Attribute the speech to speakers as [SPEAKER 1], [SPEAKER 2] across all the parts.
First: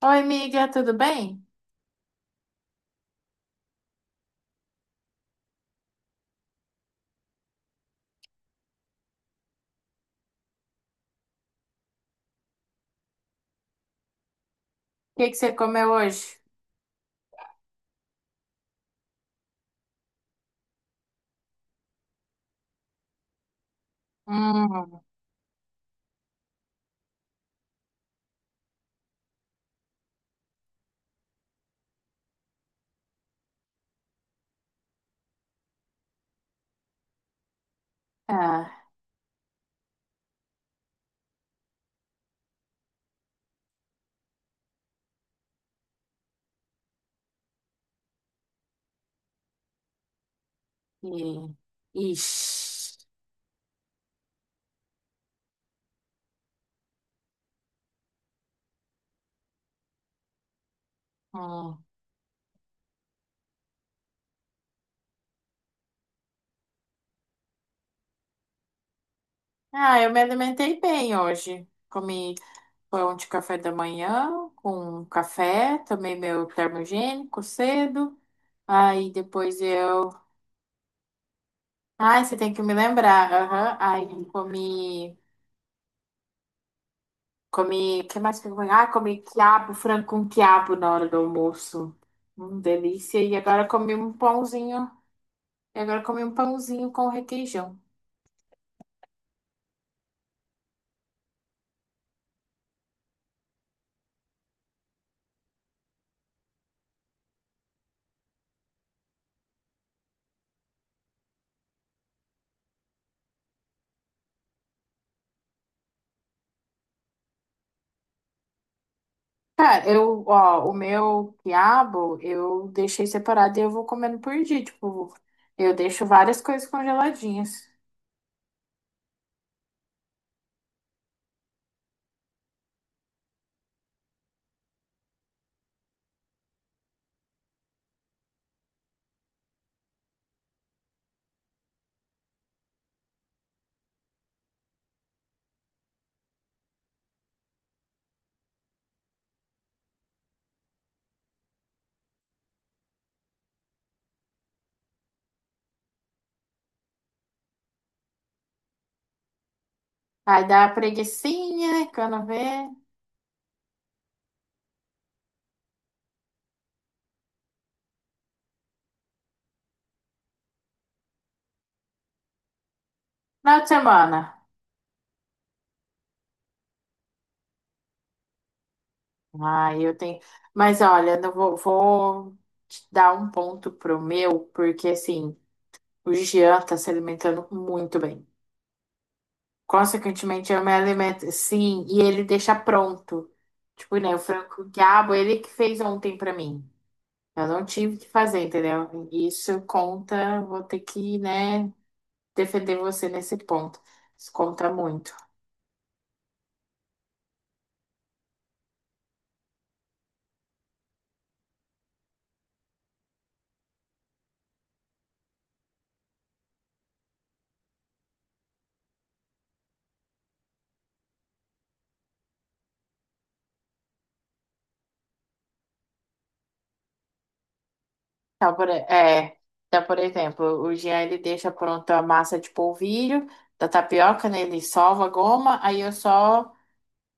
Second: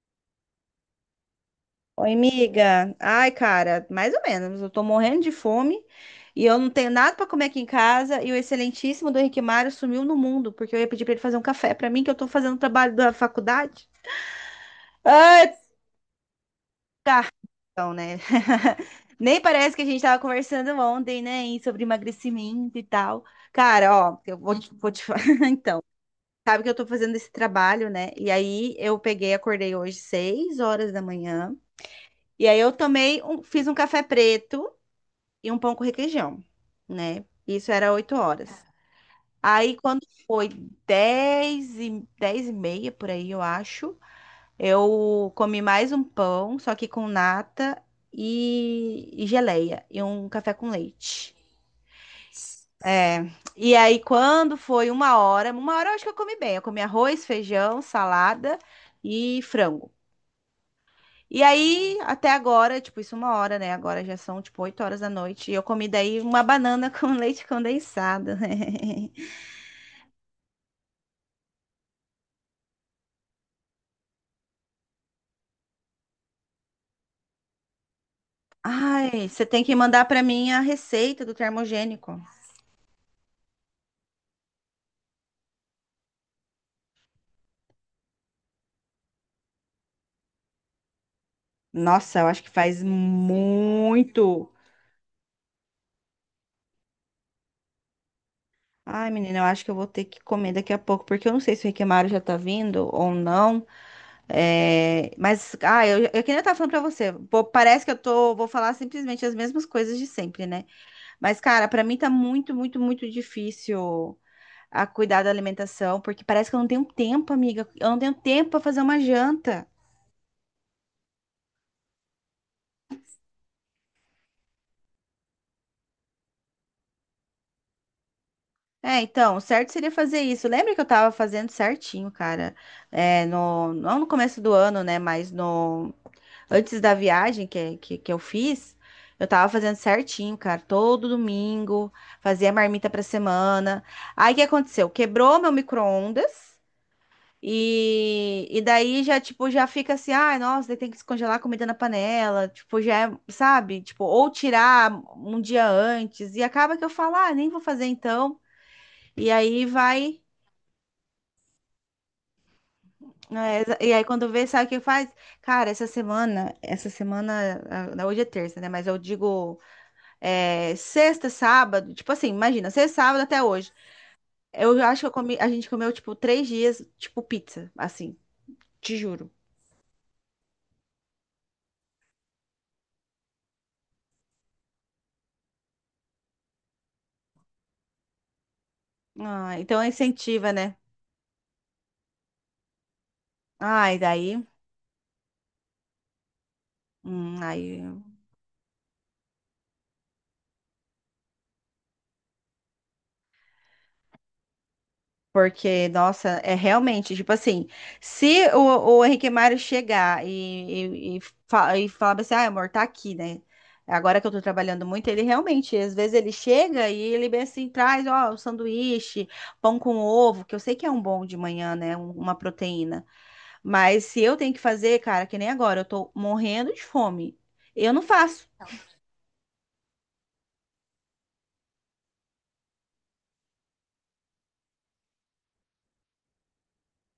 [SPEAKER 1] Oi, amiga, tudo bem? O
[SPEAKER 2] Oi, amiga. Ai, cara, mais ou menos. Eu tô morrendo de fome e eu não tenho nada pra comer aqui em casa. E o excelentíssimo do Henrique Mário sumiu no mundo, porque eu ia pedir pra ele fazer um café pra mim, que eu tô fazendo o trabalho da faculdade.
[SPEAKER 1] que que você
[SPEAKER 2] Ai,
[SPEAKER 1] comeu hoje?
[SPEAKER 2] cartão, né? Nem parece que a gente tava conversando ontem, né? Sobre emagrecimento e tal. Cara, ó, eu vou te, vou
[SPEAKER 1] Hum,
[SPEAKER 2] te... Sabe que eu tô fazendo esse trabalho, né? E aí eu peguei, acordei hoje 6 horas da manhã. E aí eu tomei um, fiz um café preto e um pão com requeijão, né? Isso era 8 horas.
[SPEAKER 1] ah,
[SPEAKER 2] Aí quando foi dez e meia, por aí eu acho, eu comi mais um pão, só que com nata e geleia, e um café com leite.
[SPEAKER 1] e, ixi,
[SPEAKER 2] É, e aí quando foi uma hora eu acho que eu comi bem, eu comi arroz, feijão, salada e frango. E
[SPEAKER 1] hum.
[SPEAKER 2] aí, até agora, tipo, isso é uma hora, né? Agora já são, tipo, 20h. E eu comi daí uma banana com leite condensado.
[SPEAKER 1] Ah, eu me alimentei bem hoje. Comi pão de café da manhã com café, tomei meu termogênico cedo. Aí
[SPEAKER 2] Ai, você
[SPEAKER 1] depois
[SPEAKER 2] tem que mandar
[SPEAKER 1] eu.
[SPEAKER 2] pra mim a receita do termogênico.
[SPEAKER 1] Ai, você tem que me lembrar. Aham. Aí Comi. Que mais que eu comi? Ah, comi quiabo, frango com quiabo na hora do almoço.
[SPEAKER 2] Nossa, eu acho que faz
[SPEAKER 1] Delícia. E agora comi um
[SPEAKER 2] muito.
[SPEAKER 1] pãozinho. E agora comi um pãozinho com requeijão.
[SPEAKER 2] Ai, menina, eu acho que eu vou ter que comer daqui a pouco, porque eu não sei se o Riquemaro já tá vindo ou não. É, mas, ah, eu que nem eu tava falando pra você, pô, parece que eu tô, vou falar simplesmente as mesmas coisas de sempre, né? Mas, cara, pra mim tá muito, muito, muito difícil a cuidar da alimentação, porque parece que eu não tenho tempo, amiga. Eu não tenho tempo pra fazer uma janta.
[SPEAKER 1] Cara, eu, ó, o meu quiabo eu deixei separado e eu vou comendo por dia. Tipo, eu deixo várias coisas congeladinhas.
[SPEAKER 2] É, então, o certo seria fazer isso. Lembra que eu tava fazendo certinho, cara? É, não no começo do ano, né? Mas no, antes da viagem que eu fiz, eu tava fazendo certinho, cara. Todo domingo, fazia marmita pra semana. Aí o que aconteceu? Quebrou meu micro-ondas. E daí já, tipo, já fica assim, ai, nossa, daí tem que descongelar a comida na panela, tipo, já é, sabe? Tipo, ou tirar um dia antes, e acaba que eu falo, ah, nem vou fazer então. E aí vai,
[SPEAKER 1] Aí dá uma preguicinha, quando vê.
[SPEAKER 2] é, e aí quando vê, sabe o que faz? Cara, essa semana, ah, hoje é terça, né? Mas eu digo, é, sexta, sábado, tipo assim, imagina, sexta, sábado até
[SPEAKER 1] Final de
[SPEAKER 2] hoje.
[SPEAKER 1] semana.
[SPEAKER 2] Eu acho que eu comi, a gente comeu, tipo, 3 dias, tipo, pizza, assim, te juro.
[SPEAKER 1] Aí eu tenho. Mas olha, não vou, vou te dar um ponto pro meu, porque assim, o Jean tá se alimentando muito bem.
[SPEAKER 2] Ah, então é incentiva,
[SPEAKER 1] Consequentemente, eu me
[SPEAKER 2] né?
[SPEAKER 1] alimento. Sim, e ele deixa pronto. Tipo,
[SPEAKER 2] Ai,
[SPEAKER 1] né, o
[SPEAKER 2] daí.
[SPEAKER 1] frango com quiabo, ele que fez ontem pra mim. Eu não
[SPEAKER 2] Aí,
[SPEAKER 1] tive que fazer, entendeu? Isso conta, vou ter que, né, defender você nesse ponto. Isso conta muito.
[SPEAKER 2] porque, nossa, é realmente, tipo assim, se o, o Henrique Mário chegar e falar assim, ah, amor, tá aqui, né? Agora que eu tô trabalhando muito, ele realmente, às vezes ele chega e ele bem assim, traz, ó, um sanduíche, pão com ovo, que eu sei que é um bom de manhã, né? Uma proteína. Mas se eu tenho que fazer, cara, que nem agora, eu tô morrendo de fome. Eu não faço.
[SPEAKER 1] Então, por, é, então, por exemplo, o Jean, ele deixa pronto a massa de polvilho, da tapioca, né, ele sova a goma, aí eu só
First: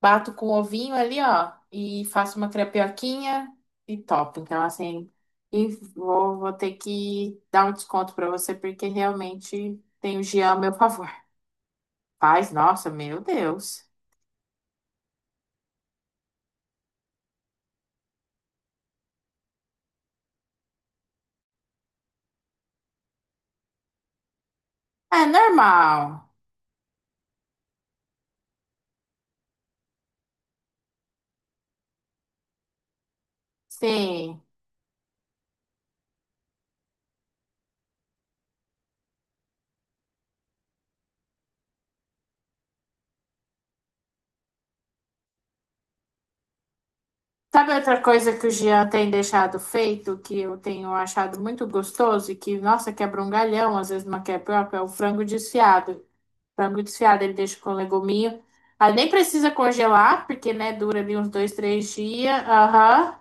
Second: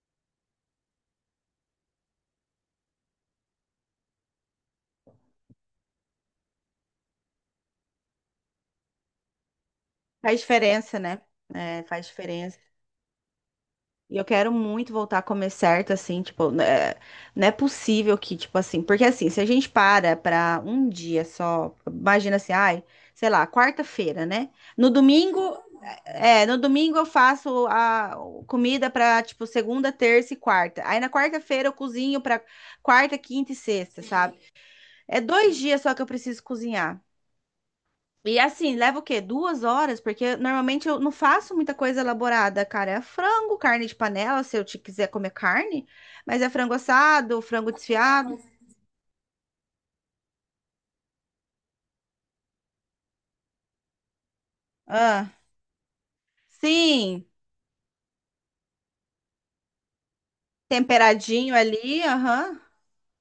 [SPEAKER 1] bato com ovinho ali, ó, e faço uma crepioquinha e topo. Então, assim, e vou ter que dar um desconto pra você, porque realmente tem o
[SPEAKER 2] Faz
[SPEAKER 1] Jean a meu
[SPEAKER 2] diferença,
[SPEAKER 1] favor.
[SPEAKER 2] né? É, faz
[SPEAKER 1] Faz,
[SPEAKER 2] diferença.
[SPEAKER 1] nossa, meu Deus.
[SPEAKER 2] E eu quero muito voltar a comer certo, assim, tipo, né, não é possível que, tipo assim, porque assim, se a gente para pra um dia só, imagina assim, ai, sei lá, quarta-feira, né? No
[SPEAKER 1] É
[SPEAKER 2] domingo,
[SPEAKER 1] normal.
[SPEAKER 2] é, no domingo eu faço a comida pra, tipo, segunda, terça e quarta. Aí na quarta-feira eu cozinho pra quarta, quinta e sexta, sabe?
[SPEAKER 1] Sim.
[SPEAKER 2] É 2 dias só que eu preciso cozinhar. E assim, leva o quê? 2 horas? Porque normalmente eu não faço muita coisa elaborada, cara. É frango, carne de panela, se eu te quiser comer carne. Mas é frango assado, frango
[SPEAKER 1] Sabe outra coisa
[SPEAKER 2] desfiado.
[SPEAKER 1] que o Jean tem deixado feito, que eu tenho achado muito gostoso e que, nossa, quebra um galhão, às vezes uma crepioca, é o frango
[SPEAKER 2] Ah,
[SPEAKER 1] desfiado. Frango desfiado,
[SPEAKER 2] sim,
[SPEAKER 1] ele deixa com leguminho. Aí nem precisa congelar, porque, né, dura ali uns dois,
[SPEAKER 2] temperadinho
[SPEAKER 1] três
[SPEAKER 2] ali,
[SPEAKER 1] dias.
[SPEAKER 2] aham.
[SPEAKER 1] Aham.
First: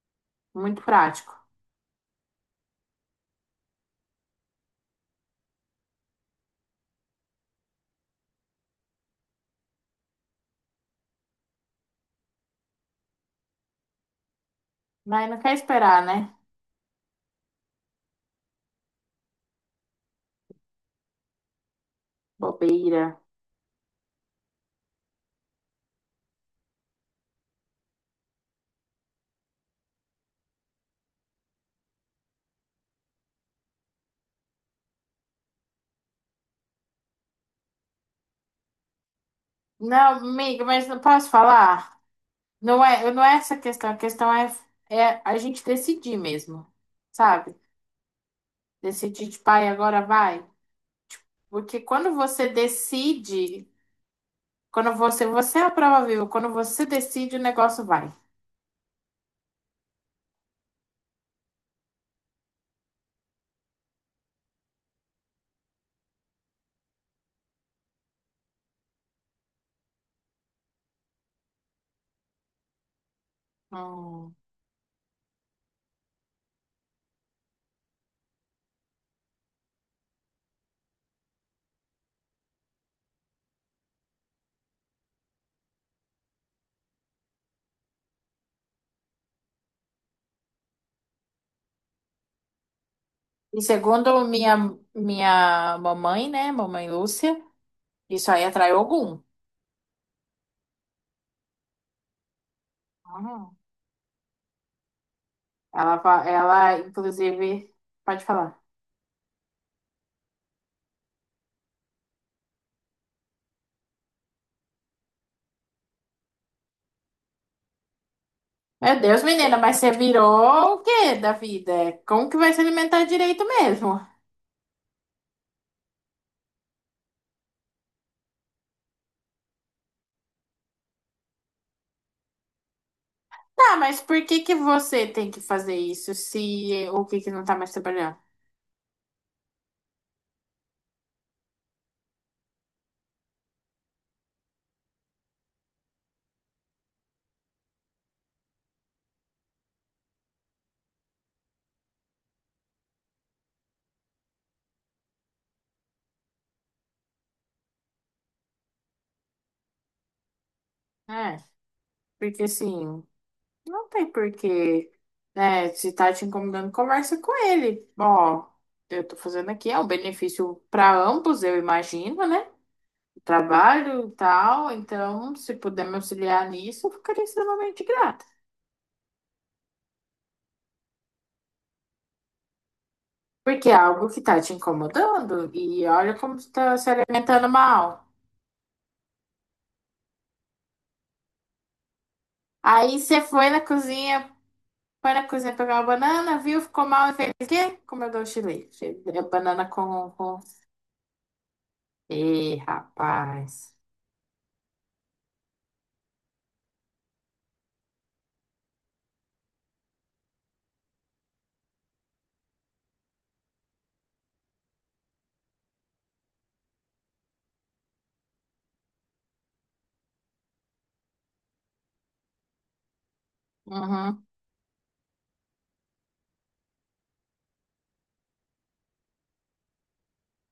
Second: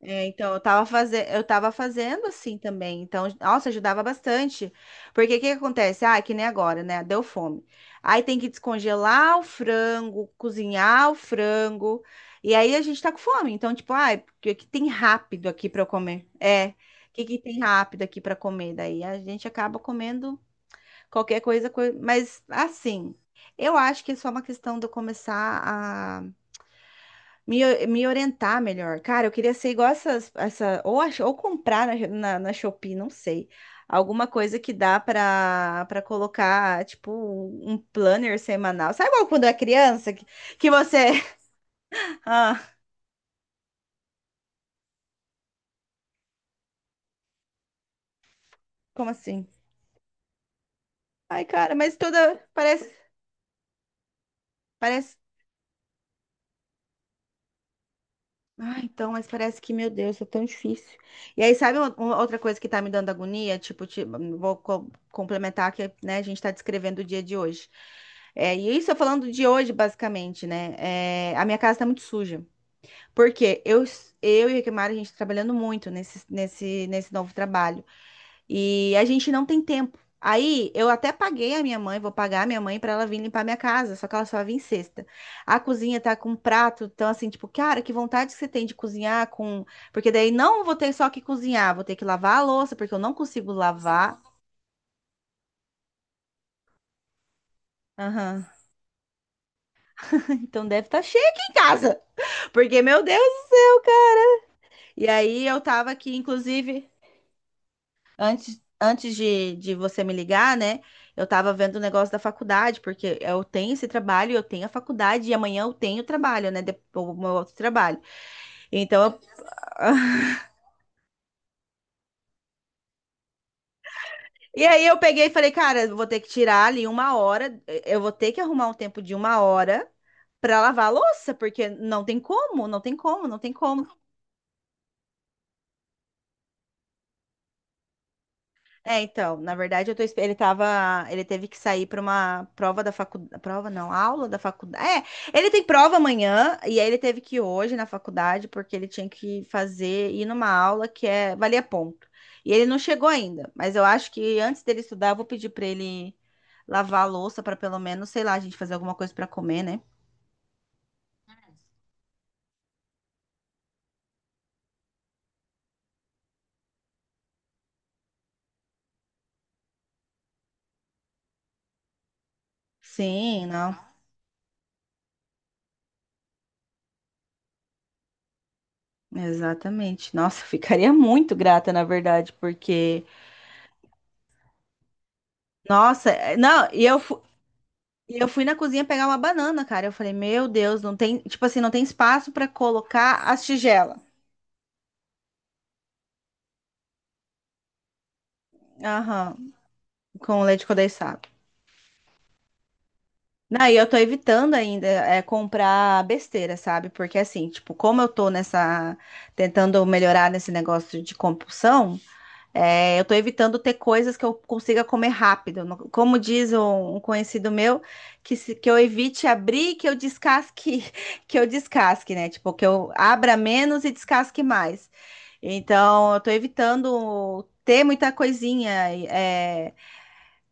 [SPEAKER 2] É, então,
[SPEAKER 1] Muito prático.
[SPEAKER 2] eu tava fazendo assim também. Então, nossa, ajudava bastante. Porque o que que acontece? Ah, é que nem agora, né? Deu fome. Aí tem que descongelar o frango, cozinhar o frango. E aí a gente tá com fome. Então, tipo, ai, o que que tem
[SPEAKER 1] Mas não
[SPEAKER 2] rápido
[SPEAKER 1] quer
[SPEAKER 2] aqui pra eu
[SPEAKER 1] esperar,
[SPEAKER 2] comer?
[SPEAKER 1] né?
[SPEAKER 2] É, o que que tem rápido aqui pra comer? Daí a gente acaba comendo qualquer coisa, mas assim,
[SPEAKER 1] Bobeira.
[SPEAKER 2] eu acho que é só uma questão de eu começar me orientar melhor. Cara, eu queria ser igual essas, ou comprar na Shopee, não sei. Alguma coisa que dá para colocar, tipo, um planner semanal. Sabe igual quando é criança
[SPEAKER 1] Não, amiga,
[SPEAKER 2] que
[SPEAKER 1] mas não
[SPEAKER 2] você.
[SPEAKER 1] posso falar?
[SPEAKER 2] Ah,
[SPEAKER 1] Não é, não é essa a questão. A questão é, é a gente decidir mesmo, sabe?
[SPEAKER 2] como
[SPEAKER 1] Decidir de
[SPEAKER 2] assim?
[SPEAKER 1] pai, agora vai.
[SPEAKER 2] Ai, cara,
[SPEAKER 1] Porque
[SPEAKER 2] mas
[SPEAKER 1] quando
[SPEAKER 2] toda.
[SPEAKER 1] você
[SPEAKER 2] Parece,
[SPEAKER 1] decide, quando
[SPEAKER 2] parece.
[SPEAKER 1] você, você é a prova viva, quando você decide, o negócio vai.
[SPEAKER 2] Ah, então, mas parece que, meu Deus, é tão difícil. E aí, sabe outra coisa que tá me dando agonia? Tipo, vou complementar que, né, a gente tá descrevendo o dia de hoje. É, e isso eu falando de hoje, basicamente, né? É, a minha casa tá muito suja. Porque
[SPEAKER 1] Hum.
[SPEAKER 2] eu e a Kimara, a gente tá trabalhando muito nesse novo trabalho. E a gente não tem tempo. Aí eu até paguei a minha mãe, vou pagar a minha mãe para ela vir limpar minha casa, só que ela só vem sexta. A cozinha tá com prato, então assim, tipo, cara, que vontade que você tem de cozinhar com, porque daí não vou ter só que cozinhar, vou ter que lavar a louça, porque eu não consigo
[SPEAKER 1] E
[SPEAKER 2] lavar.
[SPEAKER 1] segundo minha mamãe, né, mamãe Lúcia, isso aí
[SPEAKER 2] Aham.
[SPEAKER 1] atrai Ogum.
[SPEAKER 2] Então deve estar cheio aqui em casa. Porque meu Deus do
[SPEAKER 1] Uhum.
[SPEAKER 2] céu. E aí eu tava
[SPEAKER 1] Ela,
[SPEAKER 2] aqui,
[SPEAKER 1] fa- ela,
[SPEAKER 2] inclusive,
[SPEAKER 1] inclusive, pode
[SPEAKER 2] Antes,
[SPEAKER 1] falar.
[SPEAKER 2] antes de você me ligar, né? Eu tava vendo o negócio da faculdade, porque eu tenho esse trabalho, eu tenho a faculdade, e amanhã eu tenho trabalho, né? O meu outro trabalho.
[SPEAKER 1] Meu
[SPEAKER 2] Então, eu-
[SPEAKER 1] Deus, menina, mas você virou o quê da vida? Como que vai se alimentar direito mesmo?
[SPEAKER 2] e aí eu peguei e falei, cara, eu vou ter que tirar ali uma hora, eu vou ter que arrumar um tempo de uma hora pra lavar a louça, porque não tem como, não tem como, não tem
[SPEAKER 1] Tá,
[SPEAKER 2] como.
[SPEAKER 1] mas por que que você tem que fazer isso se o que que não tá mais trabalhando?
[SPEAKER 2] É, então, na verdade, ele tava, ele teve que sair para uma prova da faculdade, prova não, aula da faculdade. É, ele tem prova amanhã e aí ele teve que ir hoje na faculdade porque ele tinha que fazer ir numa aula que é valia ponto. E ele não chegou ainda, mas eu acho que antes dele estudar, eu vou pedir para ele lavar a louça para pelo menos, sei lá, a gente fazer alguma coisa para comer, né?
[SPEAKER 1] É, porque sim. Não tem porquê, né? Se tá te incomodando, conversa com ele. Ó, eu tô fazendo aqui, é um benefício para ambos, eu imagino, né?
[SPEAKER 2] Sim, não.
[SPEAKER 1] Trabalho e tal, então, se puder me auxiliar nisso, eu ficaria extremamente grata.
[SPEAKER 2] Exatamente. Nossa, eu ficaria muito grata, na verdade, porque
[SPEAKER 1] Porque é algo que tá te incomodando e
[SPEAKER 2] nossa,
[SPEAKER 1] olha como você
[SPEAKER 2] não,
[SPEAKER 1] tá
[SPEAKER 2] e
[SPEAKER 1] se
[SPEAKER 2] eu,
[SPEAKER 1] alimentando mal.
[SPEAKER 2] e eu fui na cozinha pegar uma banana, cara. Eu falei, meu Deus, não tem, tipo assim, não tem espaço pra
[SPEAKER 1] Aí você
[SPEAKER 2] colocar as
[SPEAKER 1] foi na
[SPEAKER 2] tigelas.
[SPEAKER 1] cozinha, foi na cozinha pegar uma banana, viu? Ficou mal e fez o quê? Comeu doce de leite. É
[SPEAKER 2] Aham,
[SPEAKER 1] banana com...
[SPEAKER 2] com leite condensado.
[SPEAKER 1] Ih, rapaz.
[SPEAKER 2] Daí eu tô evitando ainda é, comprar besteira, sabe? Porque assim, tipo, como eu tô nessa, tentando melhorar nesse negócio de compulsão, é, eu tô evitando ter coisas que eu consiga comer rápido. Como diz um conhecido meu, que, se- que eu evite abrir, que eu descasque, que eu descasque, né? Tipo, que eu abra menos e
[SPEAKER 1] Uhum.
[SPEAKER 2] descasque mais. Então, eu tô evitando ter muita coisinha. É...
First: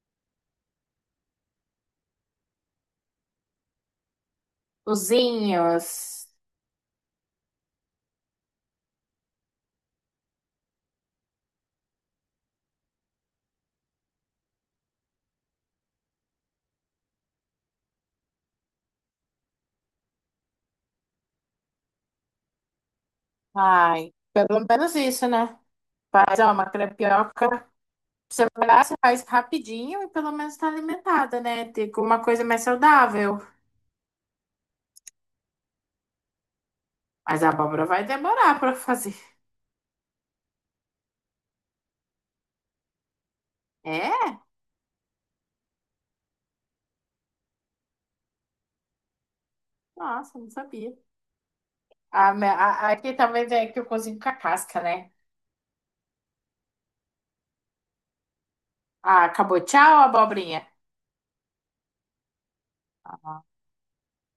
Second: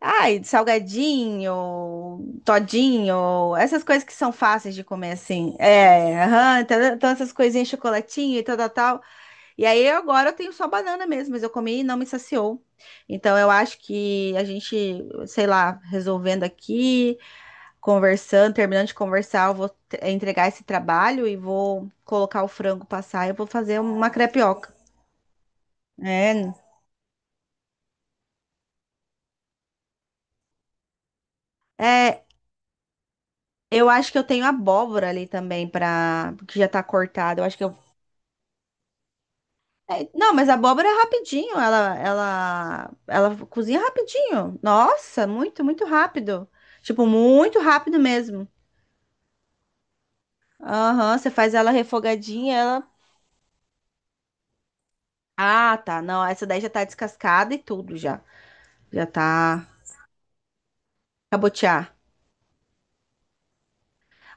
[SPEAKER 2] Ai, salgadinho, todinho, essas coisas que são fáceis de comer assim. É,
[SPEAKER 1] Cozinhos.
[SPEAKER 2] aham, então, então essas coisinhas, chocolatinho e tal, tal, tal. E aí agora eu tenho só banana mesmo, mas eu comi e não me saciou. Então eu acho que a gente, sei lá, resolvendo aqui, conversando, terminando de conversar, eu vou entregar esse trabalho e vou colocar o frango passar e eu vou fazer uma
[SPEAKER 1] Ai, pelo
[SPEAKER 2] crepioca.
[SPEAKER 1] menos isso, né? Faz ó,
[SPEAKER 2] É,
[SPEAKER 1] uma crepioca. Você vai lá, você faz rapidinho e pelo menos tá alimentada, né? Tem uma
[SPEAKER 2] é,
[SPEAKER 1] coisa mais saudável.
[SPEAKER 2] eu acho que eu tenho abóbora ali também para que já tá cortada.
[SPEAKER 1] Mas
[SPEAKER 2] Eu
[SPEAKER 1] a
[SPEAKER 2] acho que eu
[SPEAKER 1] abóbora vai demorar pra fazer.
[SPEAKER 2] é, não, mas a abóbora é rapidinho, ela cozinha
[SPEAKER 1] É?
[SPEAKER 2] rapidinho. Nossa, muito, muito rápido. Tipo, muito rápido mesmo.
[SPEAKER 1] Nossa, não sabia.
[SPEAKER 2] Aham, você faz ela
[SPEAKER 1] A, me-
[SPEAKER 2] refogadinha, ela.
[SPEAKER 1] a- aqui talvez é que eu cozinho com a casca, né?
[SPEAKER 2] Ah, tá. Não, essa daí já tá descascada e tudo já. Já
[SPEAKER 1] Ah, acabou.
[SPEAKER 2] tá
[SPEAKER 1] Tchau, abobrinha.
[SPEAKER 2] cabotear.
[SPEAKER 1] Ah,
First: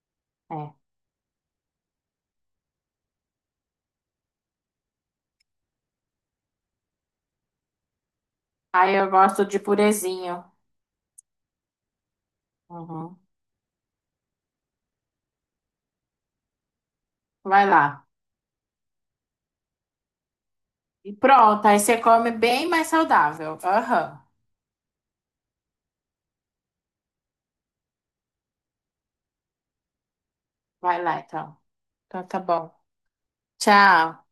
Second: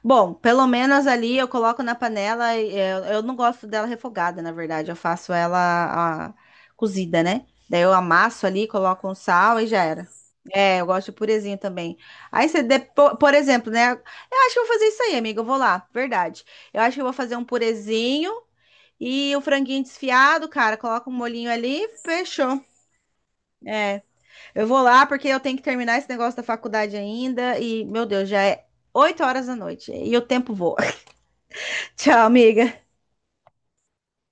[SPEAKER 2] Bom, pelo
[SPEAKER 1] é.
[SPEAKER 2] menos ali eu coloco na panela. Eu não gosto dela refogada, na verdade. Eu faço ela ah, cozida, né? Daí eu amasso ali,
[SPEAKER 1] Aí
[SPEAKER 2] coloco
[SPEAKER 1] eu
[SPEAKER 2] um
[SPEAKER 1] gosto de
[SPEAKER 2] sal e já era.
[SPEAKER 1] purezinho.
[SPEAKER 2] É, eu gosto de purezinho também. Aí você, depo...
[SPEAKER 1] Uhum.
[SPEAKER 2] por exemplo, né? Eu acho que eu vou fazer isso aí, amiga. Eu vou lá, verdade. Eu acho que eu vou fazer um
[SPEAKER 1] Vai lá.
[SPEAKER 2] purezinho e o franguinho desfiado, cara. Coloca
[SPEAKER 1] E
[SPEAKER 2] um molhinho
[SPEAKER 1] pronto, aí
[SPEAKER 2] ali,
[SPEAKER 1] você come
[SPEAKER 2] fechou.
[SPEAKER 1] bem mais saudável.
[SPEAKER 2] É,
[SPEAKER 1] Aham.
[SPEAKER 2] eu vou lá porque eu tenho que terminar esse negócio da faculdade ainda e, meu Deus, já é 20h e o tempo voa.
[SPEAKER 1] Vai lá, então.
[SPEAKER 2] Tchau,
[SPEAKER 1] Então tá bom.
[SPEAKER 2] amiga.
[SPEAKER 1] Tchau.